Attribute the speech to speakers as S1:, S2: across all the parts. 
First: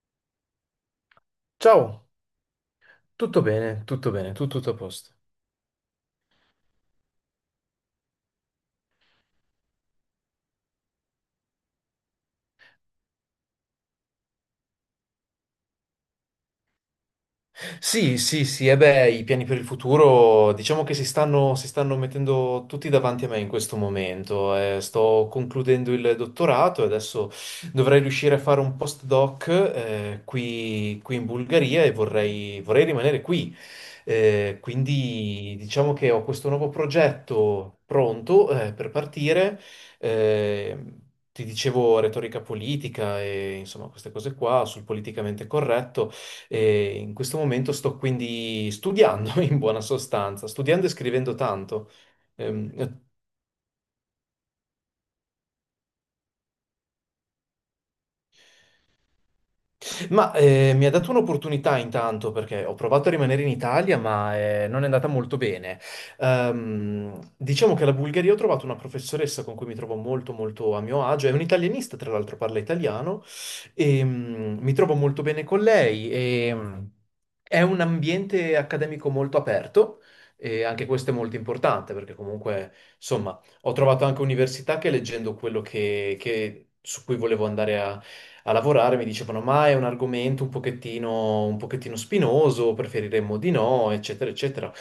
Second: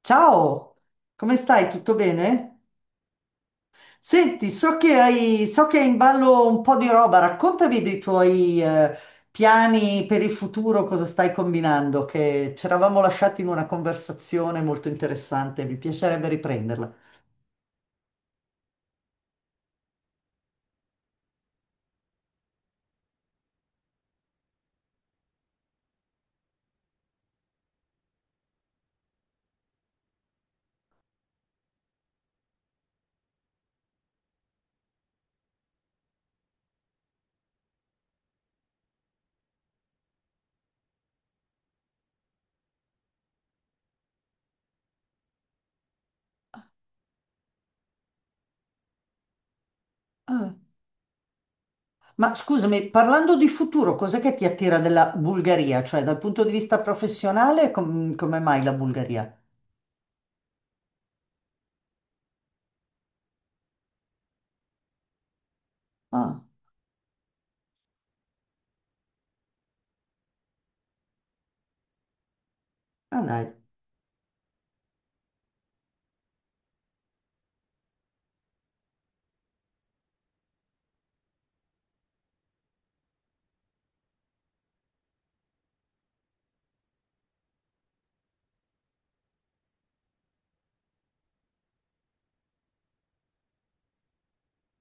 S1: Ciao, come stai? Tutto
S2: Ciao,
S1: bene?
S2: tutto bene, tutto bene,
S1: Senti,
S2: tutto, tutto a
S1: so che
S2: posto.
S1: hai, so che hai in ballo un po' di roba, raccontami dei tuoi piani per il futuro, cosa stai combinando, che ci eravamo lasciati in una conversazione molto interessante, mi piacerebbe riprenderla.
S2: Sì, sì, sì, e beh, i piani per il futuro diciamo che si stanno mettendo tutti davanti a me in questo momento. Sto concludendo il dottorato e adesso dovrei riuscire a fare un postdoc qui in Bulgaria e vorrei rimanere qui. Quindi diciamo che ho questo nuovo progetto pronto per partire. Eh, Ti dicevo retorica politica e insomma queste cose qua sul politicamente corretto. E in questo momento sto quindi studiando, in buona sostanza,
S1: Ah,
S2: studiando e scrivendo tanto.
S1: ma
S2: Ehm,
S1: scusami, parlando di futuro, cos'è che ti attira della Bulgaria? Cioè, dal punto di vista professionale, come mai la Bulgaria?
S2: Mi ha dato un'opportunità intanto perché ho provato a rimanere in Italia, ma non è andata molto bene.
S1: Ah,
S2: Diciamo che alla Bulgaria ho trovato una professoressa con cui mi trovo molto molto a mio agio, è un'italianista, tra l'altro parla
S1: ah
S2: italiano,
S1: dai.
S2: e mi trovo molto bene con lei. È un ambiente accademico molto aperto e anche questo è molto importante perché comunque, insomma, ho trovato anche università che leggendo su cui volevo andare a lavorare mi dicevano ma è un argomento un pochettino spinoso, preferiremmo di no, eccetera, eccetera.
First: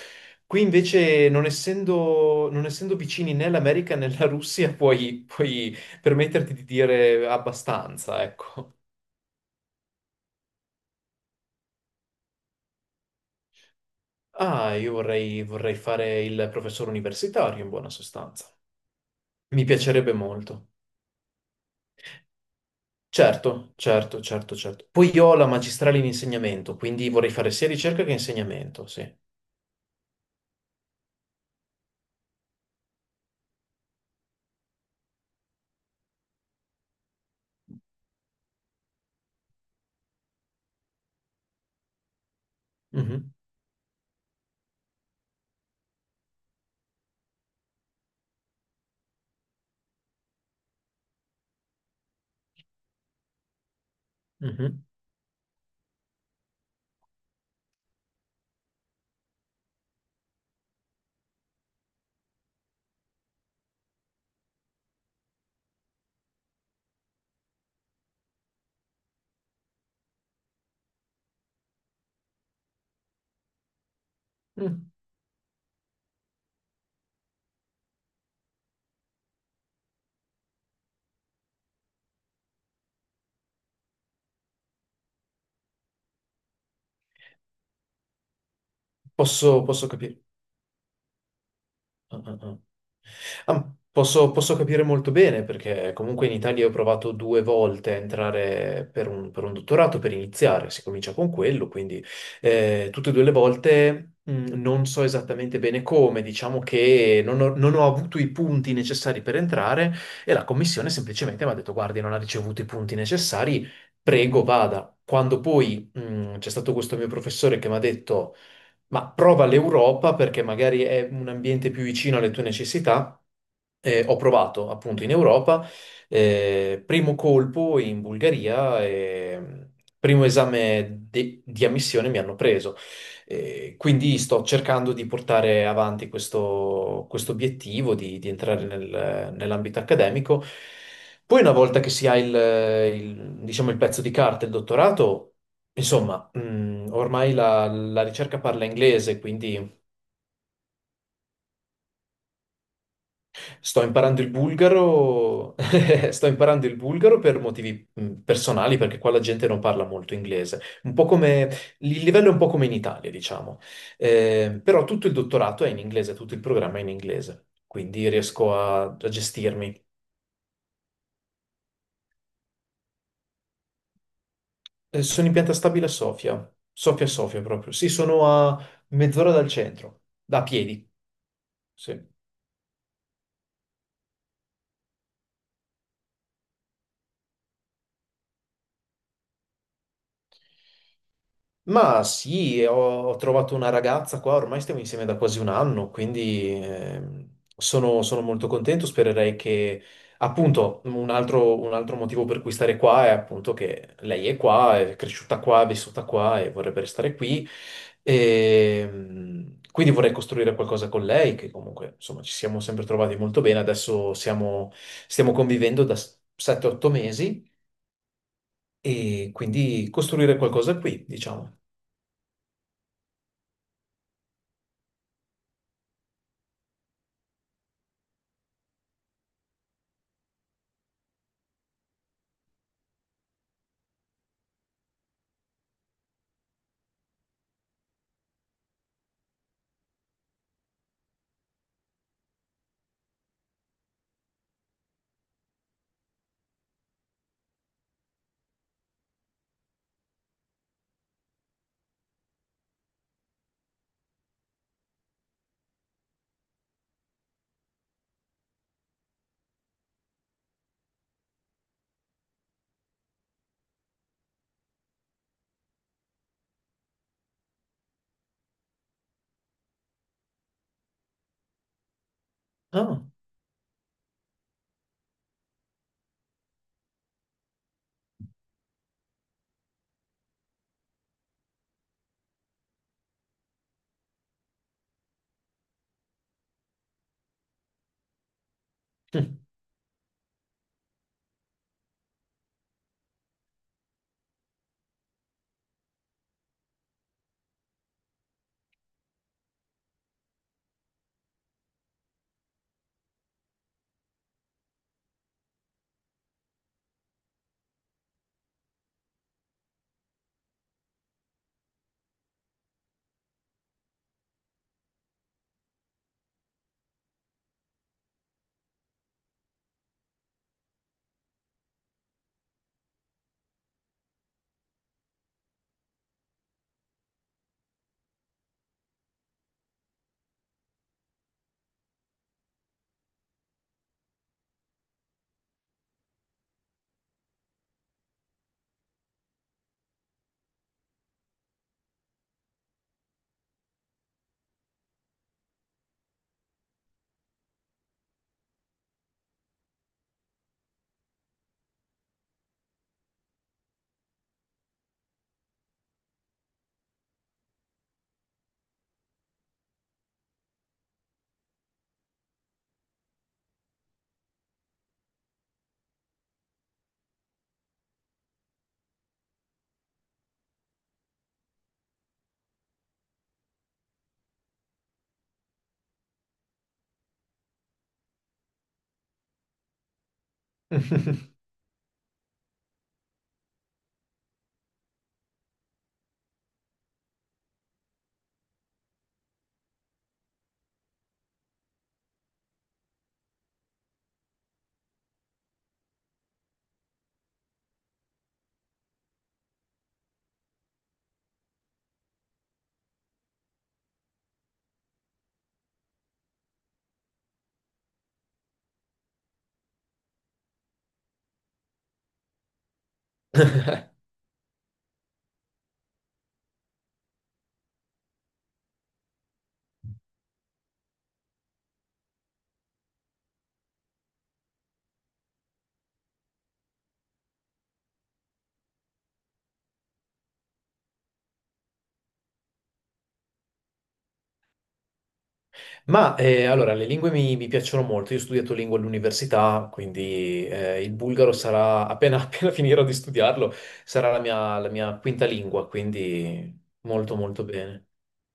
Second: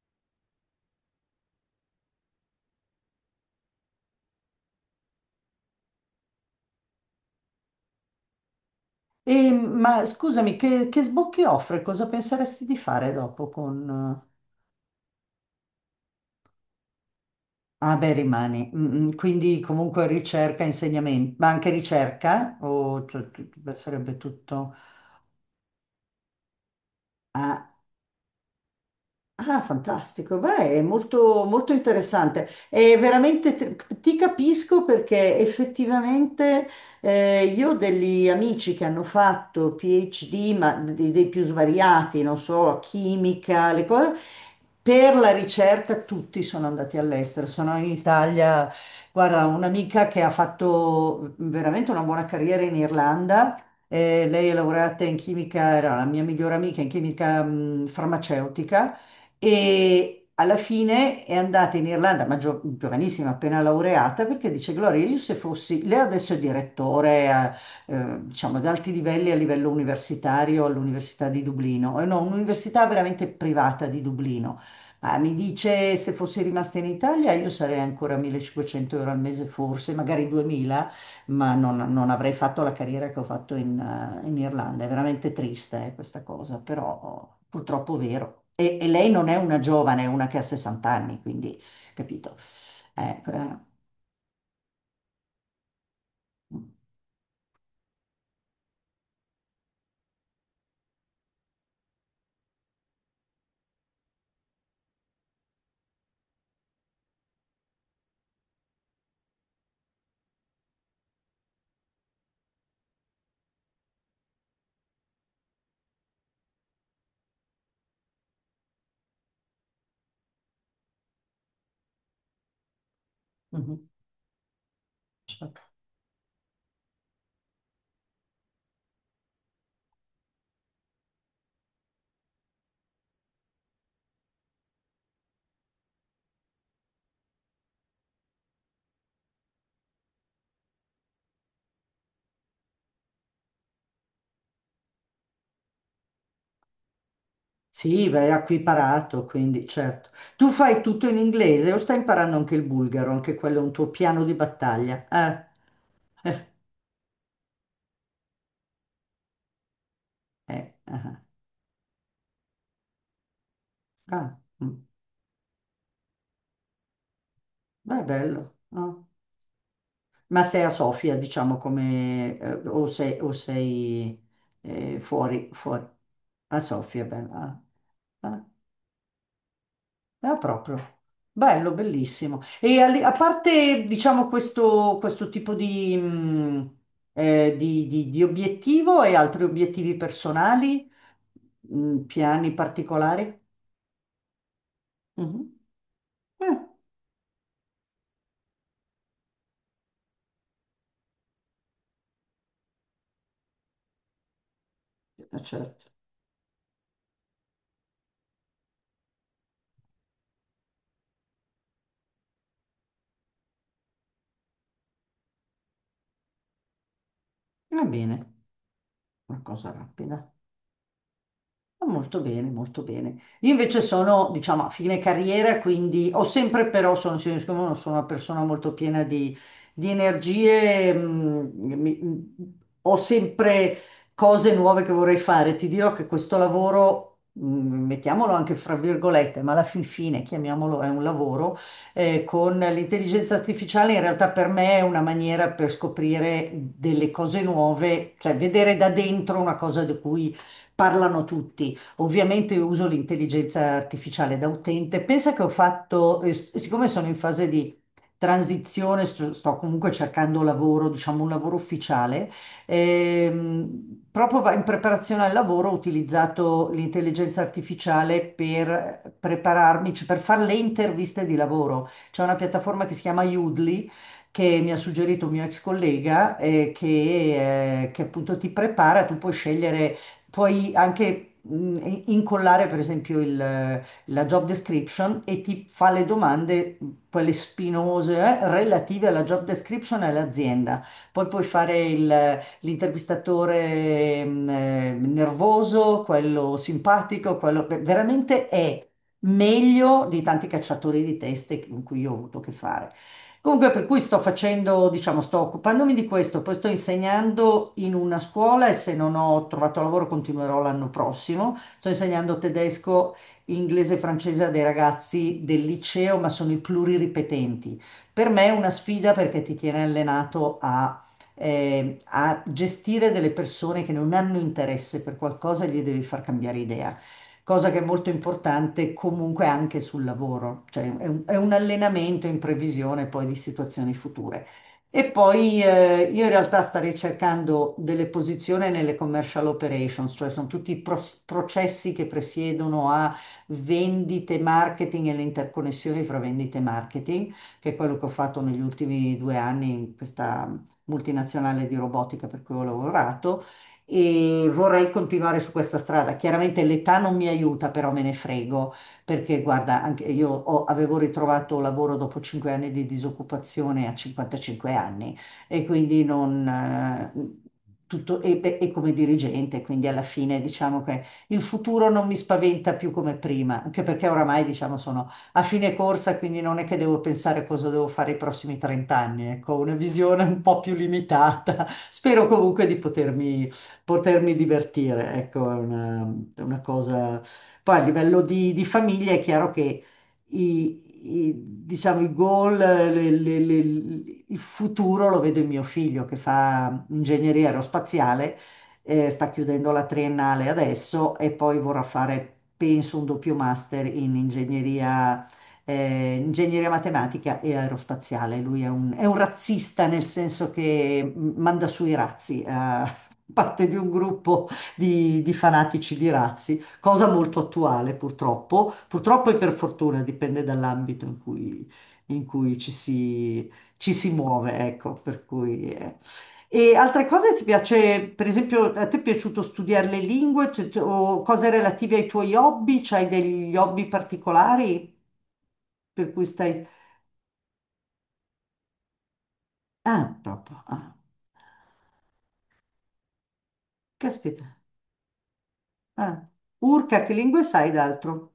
S2: Qui invece, non essendo vicini né l'America né la Russia, puoi permetterti di dire abbastanza, ecco.
S1: E, ma scusami, che sbocchi offre? Cosa penseresti di fare dopo con.
S2: Ah, io vorrei fare il professore universitario in buona
S1: Ah, beh,
S2: sostanza.
S1: rimani. Quindi
S2: Mi
S1: comunque
S2: piacerebbe
S1: ricerca,
S2: molto.
S1: insegnamento, ma anche ricerca? O cioè, beh,
S2: Certo,
S1: sarebbe
S2: certo, certo,
S1: tutto.
S2: certo. Poi io ho la magistrale in insegnamento, quindi vorrei fare sia
S1: Ah,
S2: ricerca che insegnamento, sì.
S1: ah, fantastico, beh, è molto, molto interessante. È veramente, ti capisco perché effettivamente io ho degli amici che hanno fatto PhD, ma dei più svariati, non so,
S2: Mhm,
S1: chimica, le cose. Per la ricerca tutti sono andati all'estero, sono in Italia. Guarda, un'amica che ha fatto veramente una buona carriera in Irlanda. Lei è
S2: mhm.
S1: laureata in chimica, era la mia migliore amica in chimica, farmaceutica e alla fine è andata in Irlanda, ma giovanissima, appena laureata, perché dice: Gloria, io se fossi, lei adesso è direttore, diciamo, ad alti livelli a livello universitario all'Università di Dublino. No, un'università veramente privata di Dublino.
S2: Mm.
S1: Ma mi dice se fossi rimasta in Italia io sarei ancora a 1.500 euro al mese forse, magari 2000, ma non avrei fatto la carriera che ho fatto in Irlanda. È veramente triste, questa cosa, però purtroppo è vero. E lei non è una
S2: Posso
S1: giovane, è
S2: capire.
S1: una che ha 60 anni, quindi
S2: Ah,
S1: capito.
S2: ah, ah.
S1: Eh, eh,
S2: Ah, posso capire molto bene perché comunque in Italia ho provato due volte a entrare per un dottorato per iniziare, si comincia con quello, quindi tutte e due le volte non so esattamente bene come, diciamo che non ho avuto i punti necessari per entrare e la commissione semplicemente mi ha detto guardi, non ha ricevuto i punti necessari, prego vada. Quando poi c'è stato questo mio professore che mi ha detto ma prova l'Europa perché magari è un ambiente più vicino alle tue necessità.
S1: mhm,
S2: Ho provato appunto in Europa,
S1: certo.
S2: primo colpo in Bulgaria, e primo esame di ammissione mi hanno preso. Quindi sto cercando di portare avanti questo obiettivo di entrare nell'ambito accademico. Poi, una volta che si ha diciamo, il pezzo di carta, il dottorato. Insomma, ormai la
S1: Sì, beh,
S2: ricerca
S1: ha qui
S2: parla inglese,
S1: parato,
S2: quindi
S1: quindi certo. Tu fai tutto in inglese o stai imparando anche il bulgaro? Anche quello è un
S2: sto
S1: tuo
S2: imparando
S1: piano
S2: il
S1: di battaglia.
S2: bulgaro, sto imparando il bulgaro per motivi personali, perché qua la gente non parla molto inglese.
S1: Ah,
S2: Il livello è un po' come in Italia, diciamo.
S1: ah, mm.
S2: Però tutto il dottorato è in inglese, tutto il programma è in inglese,
S1: Beh,
S2: quindi riesco
S1: bello. Ah.
S2: a gestirmi.
S1: Ma sei a Sofia, diciamo, come, o sei,
S2: Sono in
S1: fuori,
S2: pianta
S1: fuori.
S2: stabile a Sofia,
S1: A Sofia, bello.
S2: Sofia
S1: Ah,
S2: proprio. Sì, sono
S1: ah.
S2: a mezz'ora dal centro,
S1: Ah,
S2: da
S1: proprio.
S2: piedi,
S1: Bello,
S2: sì.
S1: bellissimo. E a parte, diciamo, questo tipo di obiettivo e altri obiettivi personali,
S2: Ma
S1: piani
S2: sì, ho
S1: particolari?
S2: trovato una ragazza qua, ormai stiamo insieme da quasi un
S1: Mhm.
S2: anno, quindi sono molto contento. Spererei che, appunto, un altro motivo per cui stare qua è appunto che lei è qua, è cresciuta qua, è
S1: Certo.
S2: vissuta qua e vorrebbe restare qui. Quindi vorrei costruire qualcosa con lei, che comunque, insomma, ci siamo sempre trovati molto bene. Stiamo convivendo da 7-8 mesi
S1: Va bene,
S2: e
S1: una cosa
S2: quindi
S1: rapida.
S2: costruire qualcosa qui, diciamo.
S1: Ah, molto bene, molto bene. Io invece sono, diciamo, a fine carriera, quindi ho sempre però, sono, sono siccome sono una persona molto piena di energie, mi- mm, ho sempre cose nuove che vorrei fare. Ti dirò che questo lavoro, mettiamolo anche fra virgolette, ma alla fin fine, chiamiamolo, è un lavoro, con l'intelligenza artificiale in realtà per me è una maniera per scoprire delle cose nuove, cioè vedere da dentro una cosa di cui parlano tutti. Ovviamente uso l'intelligenza artificiale da utente. Pensa che ho fatto, siccome sono in fase di transizione, sto comunque cercando lavoro, diciamo un lavoro ufficiale, proprio in preparazione al lavoro ho utilizzato l'intelligenza artificiale per prepararmi, cioè per fare le interviste di lavoro. C'è una piattaforma che si
S2: Ah.
S1: chiama Udly che mi ha suggerito un mio ex collega che appunto ti prepara, tu puoi scegliere. Puoi anche incollare, per esempio, la job description e ti fa le domande, quelle spinose, relative alla
S2: Hm.
S1: job description e all'azienda. Poi puoi fare l'intervistatore nervoso, quello simpatico, quello beh, veramente è meglio di tanti cacciatori di teste con cui io ho avuto a che fare. Comunque, per cui sto facendo, diciamo, sto occupandomi di questo, poi sto insegnando in una scuola e se non ho trovato lavoro continuerò l'anno prossimo. Sto insegnando tedesco, inglese e francese a dei ragazzi del liceo, ma sono i pluriripetenti. Per me è una sfida perché ti tiene allenato a gestire delle persone che non hanno interesse per qualcosa e gli devi far cambiare idea, cosa che è molto importante comunque anche sul lavoro, cioè è un allenamento in previsione poi di situazioni future. E poi io in realtà starei cercando delle posizioni nelle commercial operations, cioè sono tutti i processi che presiedono a vendite, marketing e le interconnessioni fra vendite e marketing, che è quello che ho fatto negli ultimi 2 anni in questa multinazionale di robotica per cui ho lavorato e vorrei continuare su questa strada. Chiaramente l'età non mi aiuta, però me ne frego, perché guarda, anche io avevo ritrovato lavoro dopo 5 anni di disoccupazione a 55 anni e quindi non. Tutto, e, beh, e come dirigente, quindi alla fine diciamo che il futuro non mi spaventa più come prima, anche perché oramai diciamo sono a fine corsa, quindi non è che devo pensare cosa devo fare i prossimi 30 anni, ecco, ho una visione un po' più limitata. Spero comunque di potermi divertire, ecco, è una cosa. Poi a livello di famiglia è chiaro che i, i- diciamo, i goal, il futuro lo vedo in mio figlio che fa ingegneria aerospaziale, sta chiudendo la triennale adesso e poi vorrà fare, penso, un doppio master in ingegneria matematica e aerospaziale. Lui è un razzista nel senso che manda su i razzi parte di un gruppo di fanatici di razzi, cosa molto attuale purtroppo, purtroppo e per fortuna, dipende dall'ambito in cui ci si muove, ecco, per cui. E altre cose ti piace, per esempio, a te è piaciuto studiare le lingue. Cioè, o cose relative ai tuoi hobby? C'hai degli hobby particolari per cui stai.
S2: Allora, le lingue mi piacciono molto. Io ho studiato lingue all'università,
S1: Ah,
S2: quindi
S1: proprio.
S2: il
S1: Ah.
S2: bulgaro sarà, appena, appena finirò di studiarlo, sarà
S1: Caspita.
S2: la mia quinta lingua,
S1: Ah.
S2: quindi
S1: Urca, che
S2: molto
S1: lingue
S2: molto
S1: sai
S2: bene.
S1: d'altro?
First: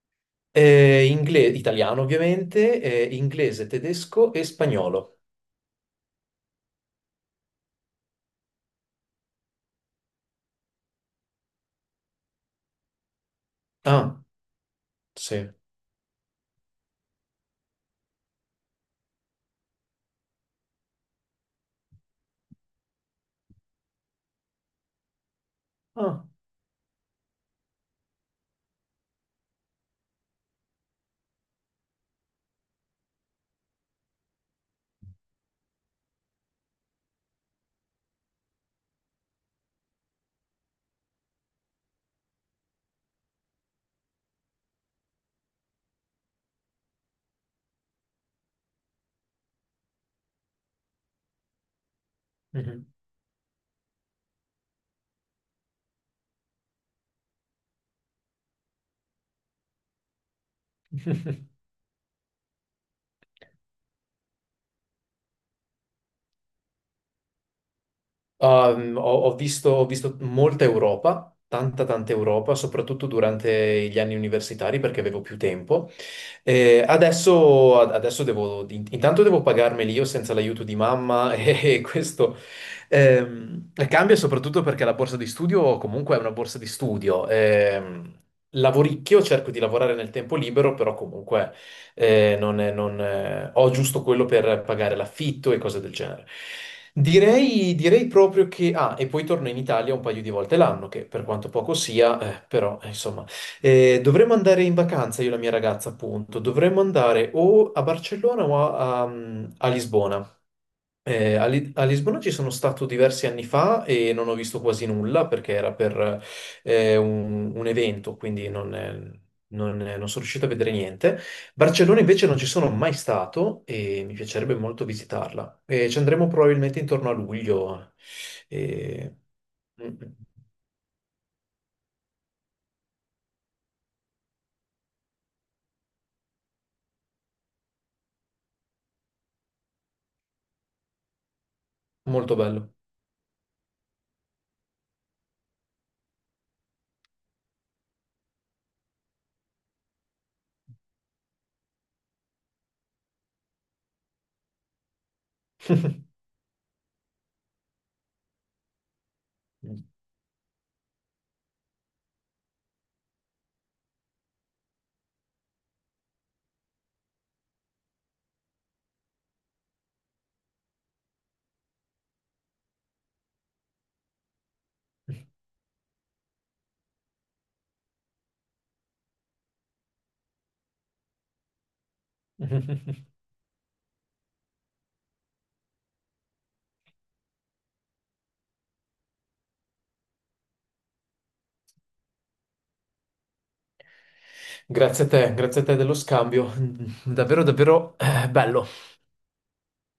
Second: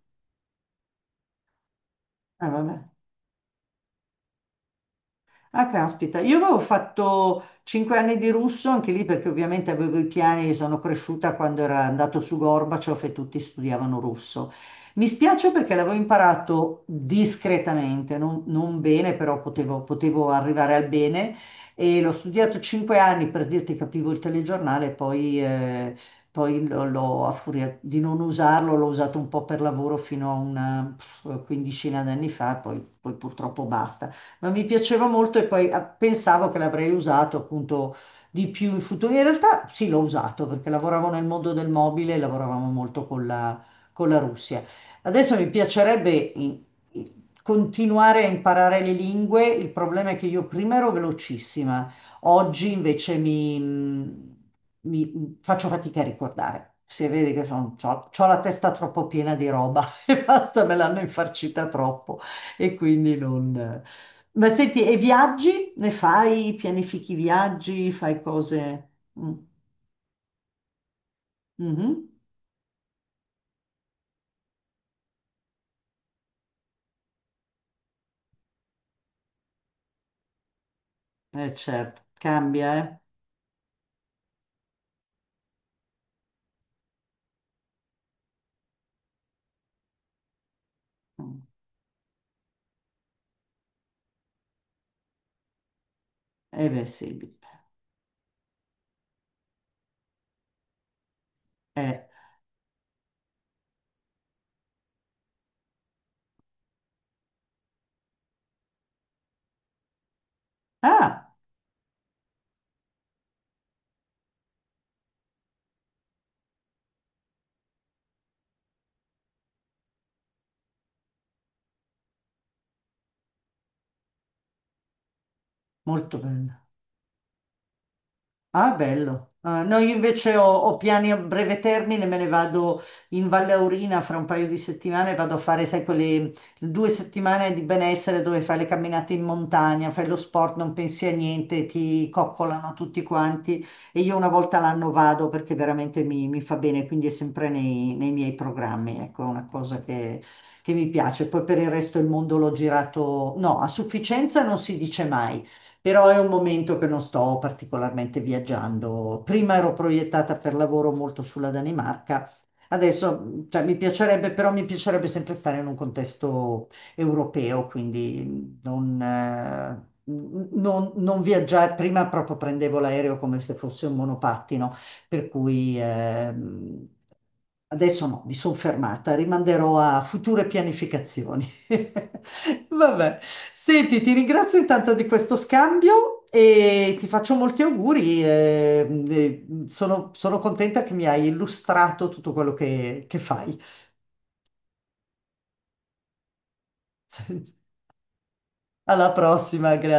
S2: Italiano
S1: Ah, vabbè.
S2: ovviamente, inglese, tedesco e spagnolo.
S1: Ah, caspita, io avevo fatto 5 anni di russo, anche lì perché ovviamente avevo i piani, sono cresciuta quando era andato su Gorbaciov e tutti studiavano
S2: Ah,
S1: russo. Mi
S2: sì.
S1: spiace perché l'avevo imparato discretamente, non bene, però potevo arrivare al bene e l'ho studiato 5 anni per dirti capivo il telegiornale, poi, eh,
S2: Ah,
S1: poi l'ho, l'ho- a furia di non usarlo, l'ho usato un po' per lavoro fino a una pff, quindicina d'anni fa, poi purtroppo basta ma mi piaceva molto e poi pensavo che l'avrei usato appunto di più in futuro. In realtà sì, l'ho usato perché lavoravo nel mondo del mobile e lavoravamo molto con la Russia. Adesso mi piacerebbe in- continuare a imparare le lingue, il problema è che io prima ero velocissima, oggi
S2: mhm.
S1: invece faccio fatica a ricordare. Se vedi che ho la testa troppo piena di roba e basta, me l'hanno infarcita troppo. E quindi non. Ma senti, e viaggi? Ne fai? Pianifichi viaggi? Fai cose. Mm.
S2: Ho visto, ho visto molta Europa, tanta
S1: Mhm.
S2: tanta Europa, soprattutto durante gli anni universitari perché avevo più tempo. Adesso devo, intanto devo pagarmeli io senza l'aiuto di mamma
S1: Eh
S2: e
S1: certo,
S2: questo
S1: cambia, eh?
S2: cambia soprattutto perché la borsa di studio comunque è una borsa di studio. Lavoricchio, cerco di lavorare nel tempo libero, però
S1: Mm.
S2: comunque non è- non, ho giusto quello per pagare l'affitto e cose del genere.
S1: Eh beh sì.
S2: Direi proprio che... Ah, e poi torno in Italia un paio di volte l'anno, che per quanto poco
S1: Eh.
S2: sia, però insomma... Dovremmo andare in vacanza, io e la mia ragazza, appunto. Dovremmo andare o a Barcellona o a Lisbona.
S1: Ah,
S2: A Lisbona ci sono stato diversi anni fa e non ho visto quasi nulla perché era per un evento, quindi non sono riuscito a vedere niente. Barcellona invece non ci sono mai stato e mi piacerebbe molto visitarla. E ci
S1: molto
S2: andremo
S1: bene.
S2: probabilmente intorno a luglio.
S1: Ah,
S2: E-
S1: bello. Ah, no,
S2: mm,
S1: io
S2: mm,
S1: invece ho piani a breve termine, me ne vado in Valle Aurina fra un paio di settimane, vado a fare, sai, quelle 2 settimane di benessere dove fai le camminate in montagna, fai lo sport, non pensi a niente, ti
S2: Molto
S1: coccolano
S2: bello.
S1: tutti quanti e io una volta l'anno vado perché veramente mi fa bene, quindi è sempre nei miei programmi, ecco, è una cosa che mi piace. Poi per il resto il mondo l'ho girato, no, a sufficienza non si dice mai però è un momento che non sto particolarmente viaggiando. Prima ero proiettata per lavoro molto sulla Danimarca, adesso, cioè, mi piacerebbe, però mi piacerebbe sempre stare in un contesto europeo, quindi non viaggiare, prima proprio prendevo l'aereo come se fosse un monopattino, per cui. Adesso no, mi sono fermata, rimanderò a future pianificazioni. Vabbè, senti, ti ringrazio intanto di questo scambio e ti faccio molti auguri. Sono contenta che mi hai illustrato tutto quello che fai.
S2: Grazie a te dello scambio. Davvero, davvero bello.
S1: Alla prossima, grazie.